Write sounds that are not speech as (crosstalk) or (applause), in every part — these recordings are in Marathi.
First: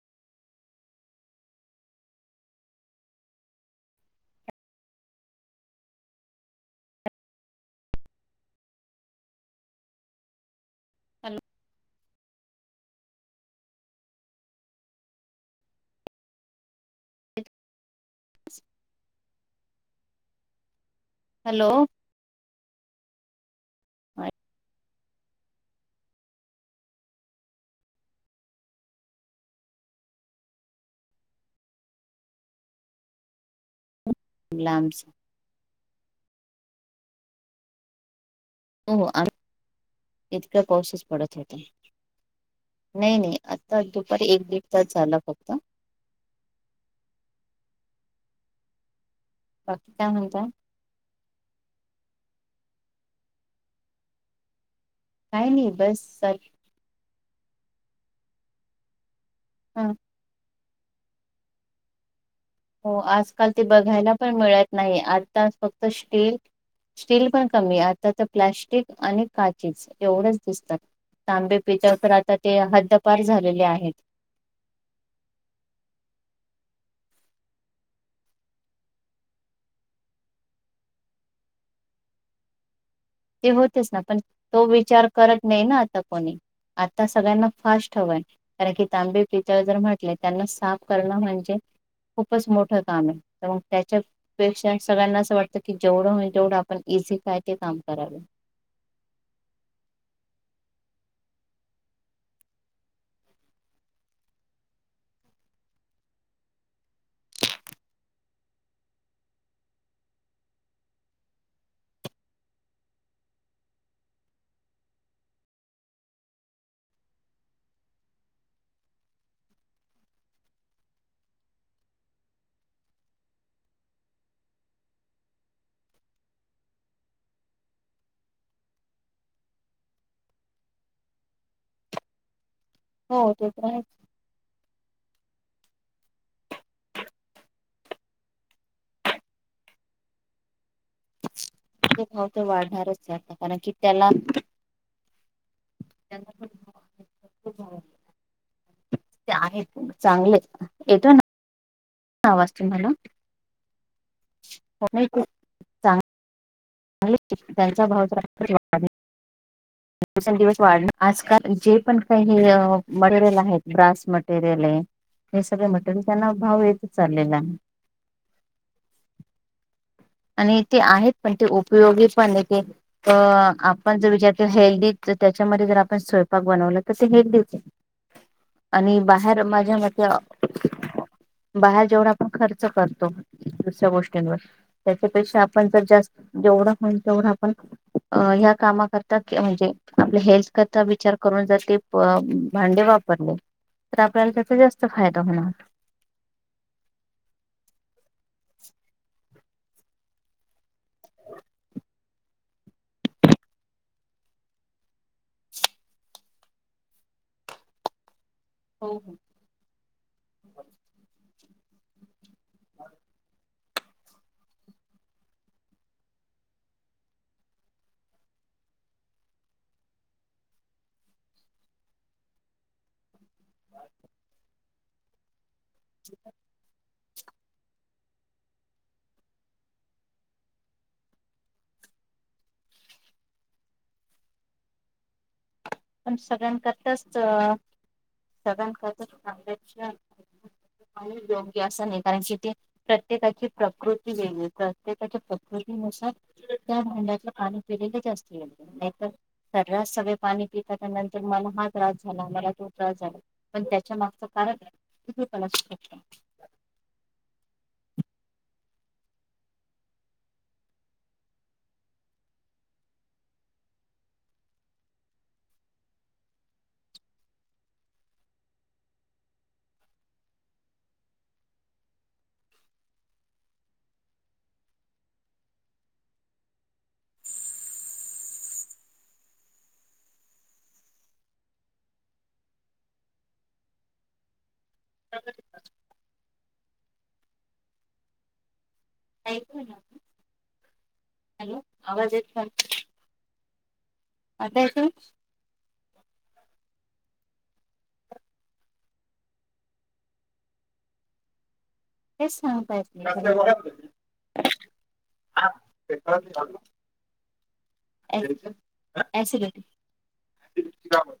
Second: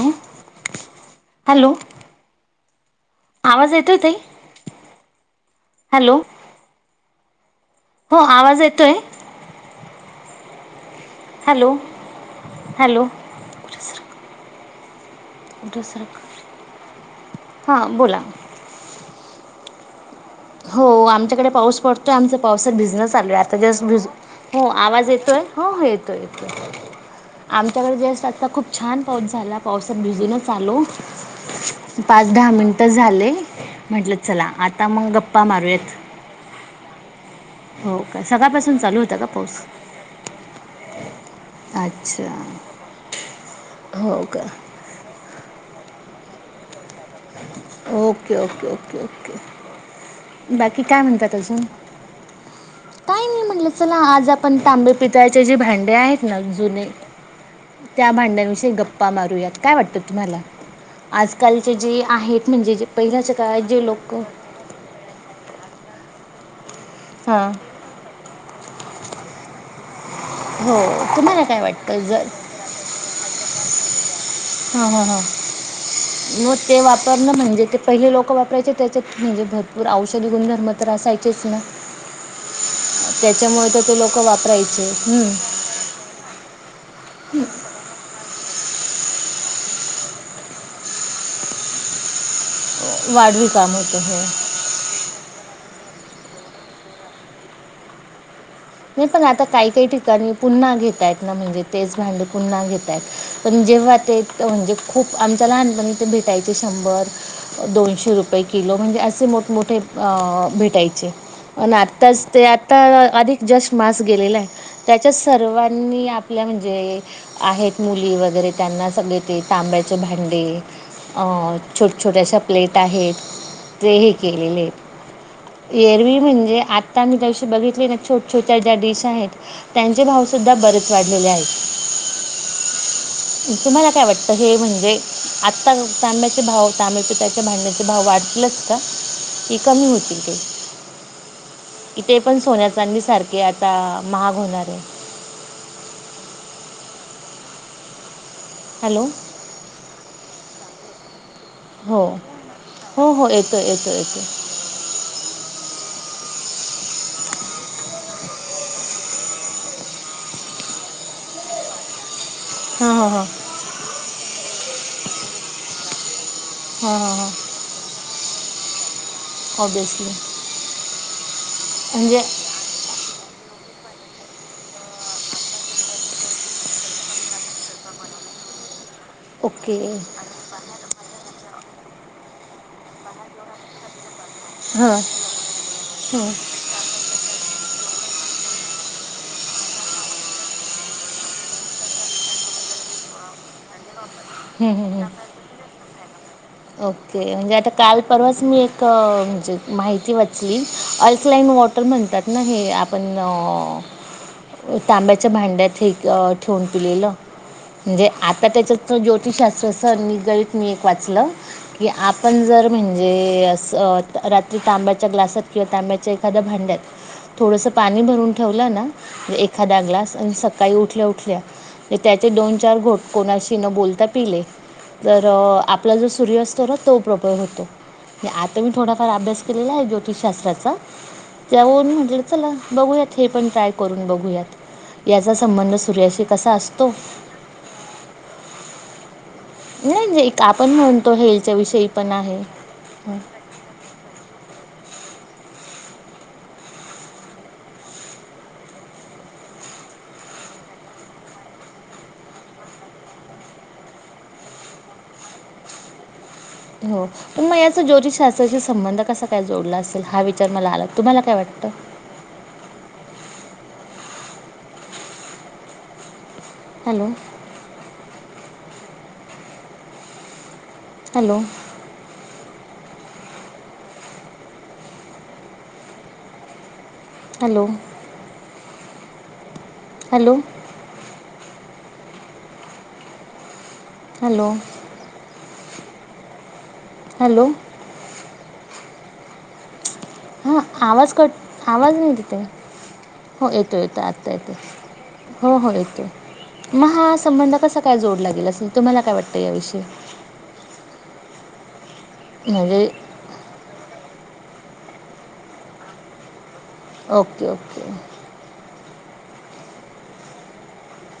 हॅलो! हॅलो! आवाज येतोय ताई? हॅलो! हो आवाज येतोय? हॅलो! हॅलो! दुसरं, हा बोल बस हो आमच्याकडे हॅलो पाऊस पडतोय आमचं पावसात भिजन चालू ये. त्याच्यास भ, हो आवाज येतोय? हो हो येतोय येतोय आमच्याकडे जस्ट आता खूप छान पाऊस झाला पावसात भुजूनच आलो. पाच दहा मिनिट झाले, म्हंटल चला आता लांबच मग गप्पा मारूयात. हो का सकाळपासून हो चालू होता हो का पाऊस? इतका पाऊसच पडत होता अच्छा नाही नाही आता हो दुपारी का एक दिड तास झालं फक्त. ओके ओके ओके ओके बाकी काय म्हणताय? बाकी काय म्हणतात अजून? काही नाही म्हटलं चला आज आप पण तांबे, पितळाचे काय जे नाही भांडे बस आहेत ना जुने, त्या भांड्यांविषयी गप्पा मारु यात ह वाट तुम्हाला? आजकालचे जे आहेत म्हणजे जे हो पहिल्याच्या आजकाल ते काळात जे बघायला लोक पण मिळत नाही आता फक्त स्टील स्टील पण हां कमी आहे, आता तर प्लॅस्टिक आणि काचेची एवढंच हो दिसतात. तुम्हाला तांबे, काय पितळ वाटतं तर जर आता ते हद्दपार झालेले आहेत. हा हा हा. मग ते वापरण म्हणजे ते पहिले लोक वापरायचे त्याच्यात म्हणजे भरपूर औषधी गुणधर्म तर असायचेच ना. ते त्याच्यामुळे तर होतच ना लोक पण तो वापरायचे विचार हम्म. करत नाही ना आ ता कोणी आता सगळ्यांना फास्ट हवय. कारण की तांबे, पितळ जर म्हटले त्यांना साफ करणं म्हणजे खूपच मो ठ काम हे वाढवी तर मग काम होतं हे त्याच्यापेक्षा सगळ्यांना असं वाटतं की जेवढं होई तेवढ आपण इझी काय ते काम करावे. नाही पण आता काही काही ठिकाणी पुन्हा घेतायत ना म्हणजे तेच भांड पुन्हा घेतायत. पण जेव्हा ते म्हणजे खूप आमच्या लहानपणी ते भेटायचे शंभर दोनशे रुपये किलो, म्हणजे असे मोठमोठे अ भेटायचे. पण आत्ताच ते आता अधिक जास् मास गेलेला आहे. त्याच्या सर्वांनी आपल्या, म्हणजे आहेत मुली वगैरे त्यांना सगळे ते तांब्याचे भांडी अ छोट्या छोट्याशा प्लेट आहेत ते हे केलेले हेत. एरवी म्हणजे आता मी त्यादिवशी बघितली ना छोटी छोट्या ज्या डिश आहेत, त्यांचे भावसुद्धा बरेच वाढलेले आहेत. हो ते तर आहे तुम्हाला काय वाटतं? तर हे म्हणजे आत्ता तांब्याचे भाव तांबेच त्याच्या भांडण्याचें भाव वाढतीलच का की कमी होतील ते? की ते भाव पण तर सोन्या वाढणारच चांदी आहे सारखे कारण की आता त्याला महाग होणार आहे. त्या (unintelligible) हॅलो. ते आहे चांगले आहेत येतो ना. हो आवाज तुम्हाला हो हो येतोय येतोय येतोय. (unintelligible) चांग (unintelligible) त्यांचा भाव चार पट वाढेल. दिवसेंदिवस वाढण आजकाल जे पण काही (unintelligible) हां हां हां आहेत. ब्रास मटेरियल आहे हे सगळे मटेरियल त्यांना भाव येतच हां हां हां चाललेला आहे. ऑब्व्हियसली. आणि ते आहेत पण ते उपयोगी पण. (unintelligible) अ.. आपण जर विचार हेल्दी तर त्याच्यामध्ये जर आपण स्वयंपाक बनवलं तर ते हेल्दी होते. (unintelligible) आणि बाहेर माझ्या ओके मत बाहेर जेवढ आपण खर्च करतो दुसऱ्या गोष्टींवर त्याच्यापेक्षा आपण जर जास्त, जेवढा होईल तेवढा आपण अं ह्या कामा करता म्हणजे आपल्या हेल्थ करता विचार करून जाते प भांडे वापरले, तर आपल्याला हम्म जास्त हम्म हम्म. (inaudible) फायदा होणार. ओके. म्हणजे आता काल, परवाच मी एक म्हणजे माहिती ब घातली. अल्कलाइन वॉटर म्हणतात ना, हे आपण तांब्याच्या भांड्यात ठेवून पिलेलं. म्हणजे आता त्याच्या हो हो ज्योतिषशास्त्रच निगडित मी एक वाचलं की, आपण जर म्हणजे असं रात्री तांब्याच्या ग्लासात किंवा तांब्याच्या एखाद्या भांड्यात थोडस पाणी भरून ठेवलं ना, एखादा ग्लास आणि सकाळी उठल्या उठल्या म्हणजे त्याचे दोन चार घोट कोणाशी न बोलता पिले, तर आपला जो सूर्यस्त तर तो प्रबळ होतोे. आता मी थोडाफार अभ्यास केलेला आहे ज्योतिषशास्त्राचा. त्यावर म्हटलं चला बघूयात हे पण ट्राय करून बघूयात. याचा संबंध पण सूर्याशी कसा सगळ्यां असतो करताच, सेवन नाही जे एक आपण म्हणतो (unintelligible) (unintelligible) हेल्थच्या योग्य विषयी असं नाही पण कारण की आहे. ते प्रत्येकाची प्रकृती वेगळी, प्रत्येकाच्या प्रकृतीनुसार त्या भांड्यातलं पाणी पिलेलं जास्त योग्य. नाहीतर सरळ सगळे पाणी एखादा म्हणतो मला हा त्रास झाला, मला तो त्रास झाला पण त्याच्या मागच कारण (unintelligible) हो. मग याचा ज्योतषशास्त्राशी संबंध कसा काय जोडला असेल? हा विचार मला आला तुम्हाला काय वाटतं? Hello. Hello. Hello. Hello. Hello. (inaudible) Hello. ऐकू येईना. हा आवाज कट, आवाज नाही येत ताई. हो येतोय येतोय आत्ता येतोय. हो हो येतोय. मग हा संबंध कसा काय जोडला गेला असेल? तुम्हाला काय वाटतं याविषयी? (inaudible) तेच सांगता येत म्हणजे नाही. (unintelligible) Okay, okay. एसिडिटी (inaudible)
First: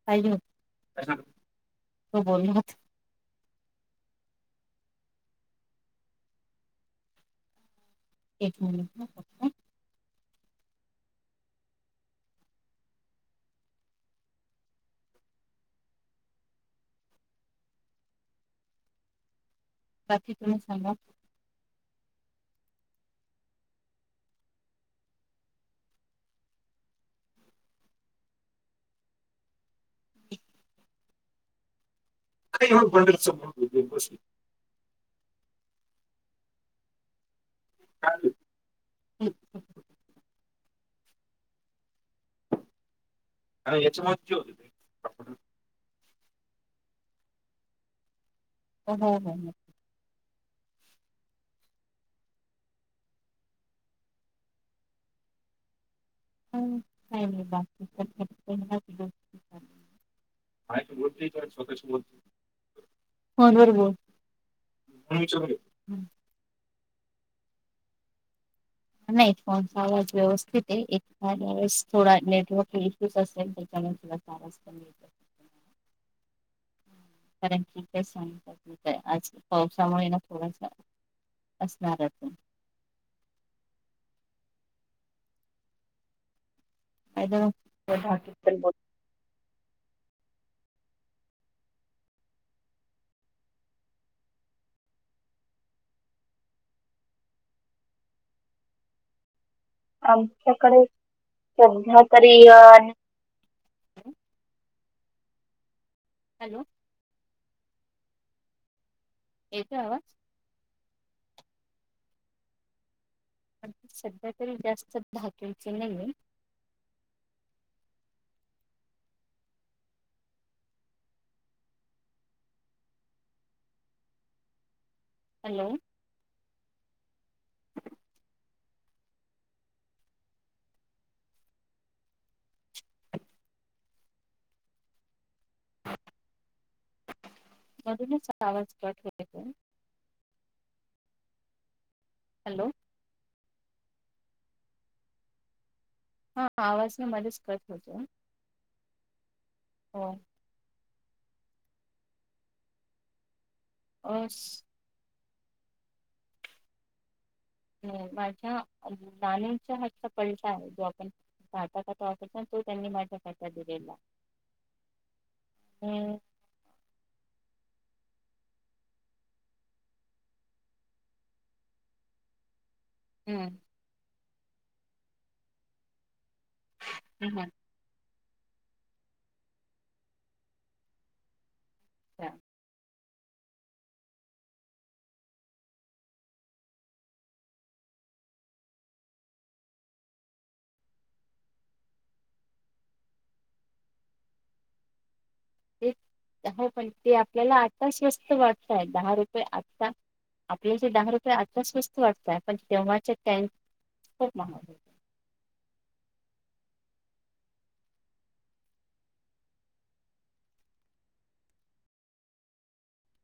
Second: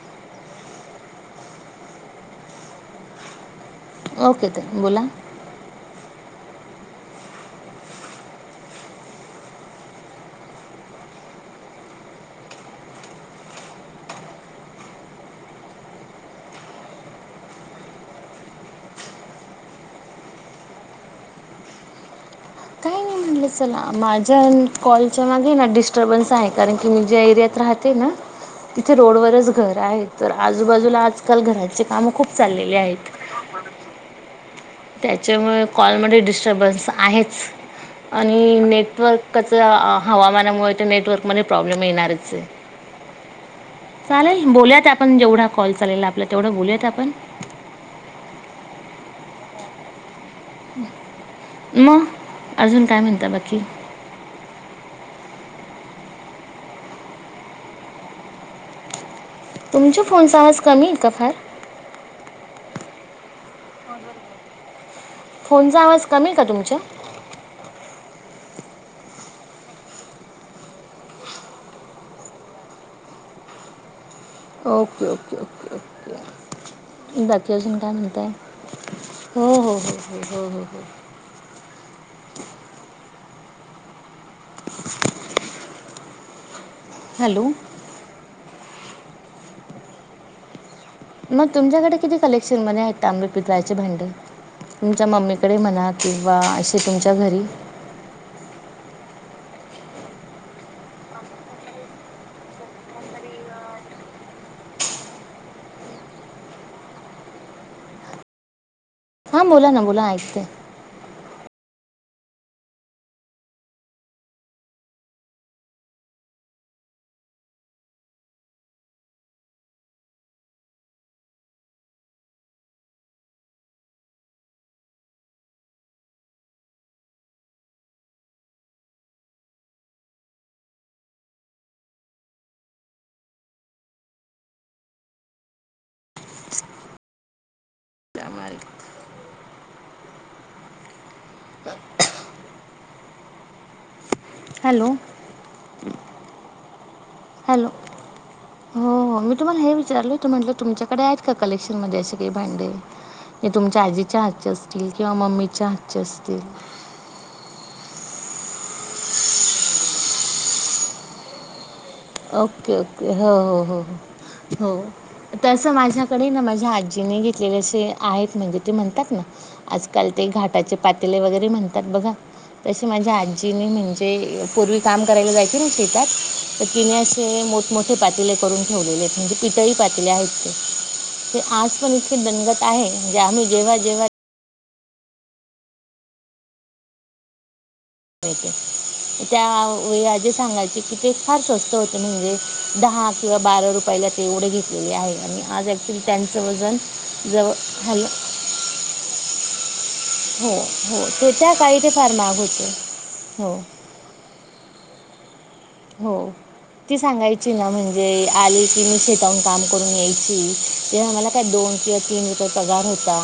(unintelligible) ओके, ताई बोला. एक मिनिट हं. बाकी तुम्ही सांगा. काय नाही मग चला माझ्या कॉलच्या मागे ना डिस्टर्बन्स आहे. कारण की मी ज्या एरियात राहते ना तिथे रोडवरच घर आहे. तर आजूबाजूला आजकाल घराचे काम खूप चाललेले आहेत (unintelligible) त्याच्यामुळे कॉलमध्ये डिस्टर्बन्स आहेच आणि आणि नेटवर्कच हवामानामुळे, ते नेटवर्क मध्ये प्रॉब्लेम येणारच आहे. याच्यामध्ये हो चालेल बोलयात आपण, जेवढा कॉल चालेल आपला तेवढं बोलूयात आपण हो, हो, हो. मग अजून काय म्हणता बाकी? काही नाही पाहा (inaudible) तुमच्या फोनचा आवाज कमी आहे का फार? (unintelligible) फोनवर बोल. फोनचा आवाज कमी आहे का तुमचा? नाही फोनचा आवाज व्यवस्थित आहे, एखाद्या वेळेस थोडा नेटवर्क इश्यूज असेल त्याच्यान ओके-ओके-ओके-ओके. कारण की कसं आहं (inaudible) आज हो हो हो पावसामुळे ना थोडासा असणार आहे पण. हॅलो (unintelligible) मग तुमच्याकडे किती कलेक्शन मध्ये आहेत, ताबं, पितळाचे भांडी? तुमच्या मम्मीकडे म्हणा किंवा अशे तुमच्या घरी? आमच्याकडे सध्या तरी अ हॅलो. हा बोला येतोय ना, आवाज बोला ऐकतेय. पण सध्या तरी जास्त धातूचं नाहीये. हॅलो. मधूनच आवाज कट होतोय (unintelligible) हॅलो. हॅलो. हा आवाज काय मध्येच कट हॅलो होतोय. हो, हो, मी तुम्हाला हे हो विचारल की हे म्हटलं तुमच्याकडे आहेत का कलेक्शन मध्ये असे काही भांडे? ते तुमच्या आजीच्या अस हातचे असतील, किंवा मम्मीच्या हातचे असतील. माझ्या नाणींच्या हातचा पैसा आहे जो (unintelligible) त्यांनी ओके-ओके माझ्या हो, हातात हो, दिलेला हो, हो तसं हम्म माझ्याकडे ना माझ्या आजी आजिने घेतलेले असे आहेत म्हणजे, ते म्हणतात ना आजकाल ते घाटाचे पातेले वगैरे म्हणतात बघा तसे माझ्या आजीनी हम्म म्हणजे, पूर्वी काम करायला जायची ना शेतात तर तिने असे मोठेंमोठे पातीले करून ठेवलेले आहेत, म्हणजे पितळी पातीले आहेत ते आज पण ती इतकी अच्छा दनंकट आहेत, जे आम्ही जेव्हा-जेव्हा (unintelligible) त्यावेळी आजी सांगायची की ते, फार स्वस्त होते म्हणजे दहा किंवा बारा रुप पहिल्या ते एवढे घेतलेले आहे, आणि आज ते ॲक्च्युली त्यांचं हो वजन, पण ते जवळ, आपल्याला आत्ता हॅलऽ स्वस्त दहा रुपये. आता, हो आपले ते हो दहा रुपये त्या आत्ता काळी ते स्वस्त फार महाग वाटतय, पण होते तेव्हाचे त्याचे हो हो ना. (unintelligible) हो. ती सांगायची ना म्हणजे, आली की मी शेताहून काम करून यायची, तेव्हा मला. काय दोन किंवा तीन रुपये पगार होता,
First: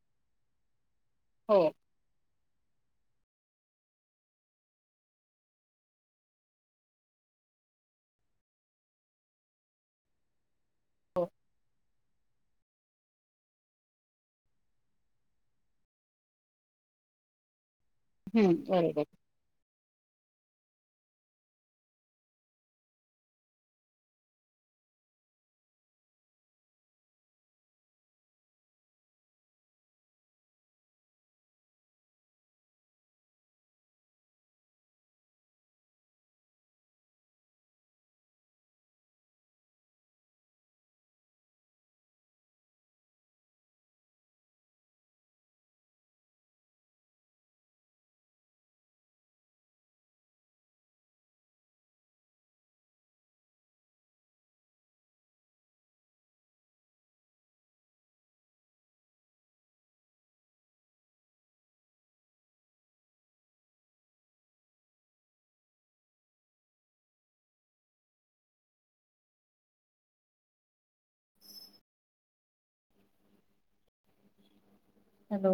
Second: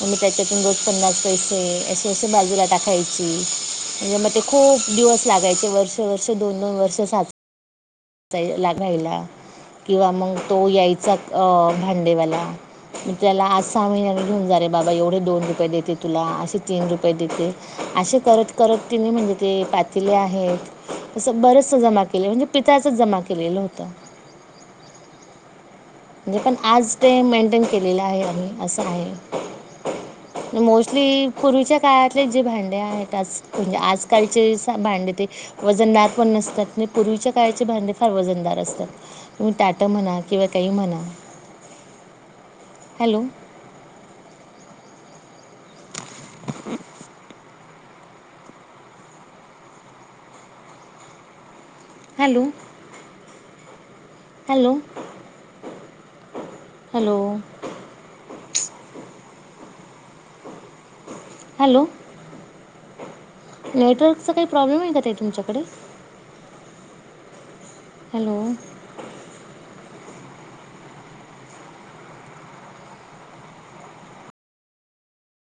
म मी त्याच्यातून रोज पन्नास हो पैसे असे पैसे बाजूला टाकायची, म्हणजे म ते खूप दिवस लागायचे, वर्ष वर्ष दोन दोन वर् अस साच चाय लागायला, किंवा मंग तो यायचा हो. अ भांडेवाला म त्याला आज सहा महिन्याने घेऊन जा रे बाबा, एवढे दोन रुपये देते तुला, असे तीन रुपये देते असे करत हम्म करत बरोबर. तिनी म्हणजे जे पातिले आहेत, असं बरचस जमा केले, म्हणजे पितळाचंच जमा केलेलं होतं. म्हणजे पण, आज ते मेंटन केलेलं आहे आम्ही, असं आहे. म मोस्टली पूर्वीच्या काळातले जे भांडे आहेत, आज म्हणजे आजकालचे स भांडे ते वजनदार पण नसतात, न पूर्वीच्या काळाचे भांडे फार वजनदार असतात. तुम्ही ताट म्हणा किंवा काही म्हणा, hello (inaudible) hello, hello, hello hello, नेटवर्कचा काही प्रॉब्लेम हाय का ताई तुमच्याकडे? Hello, hello,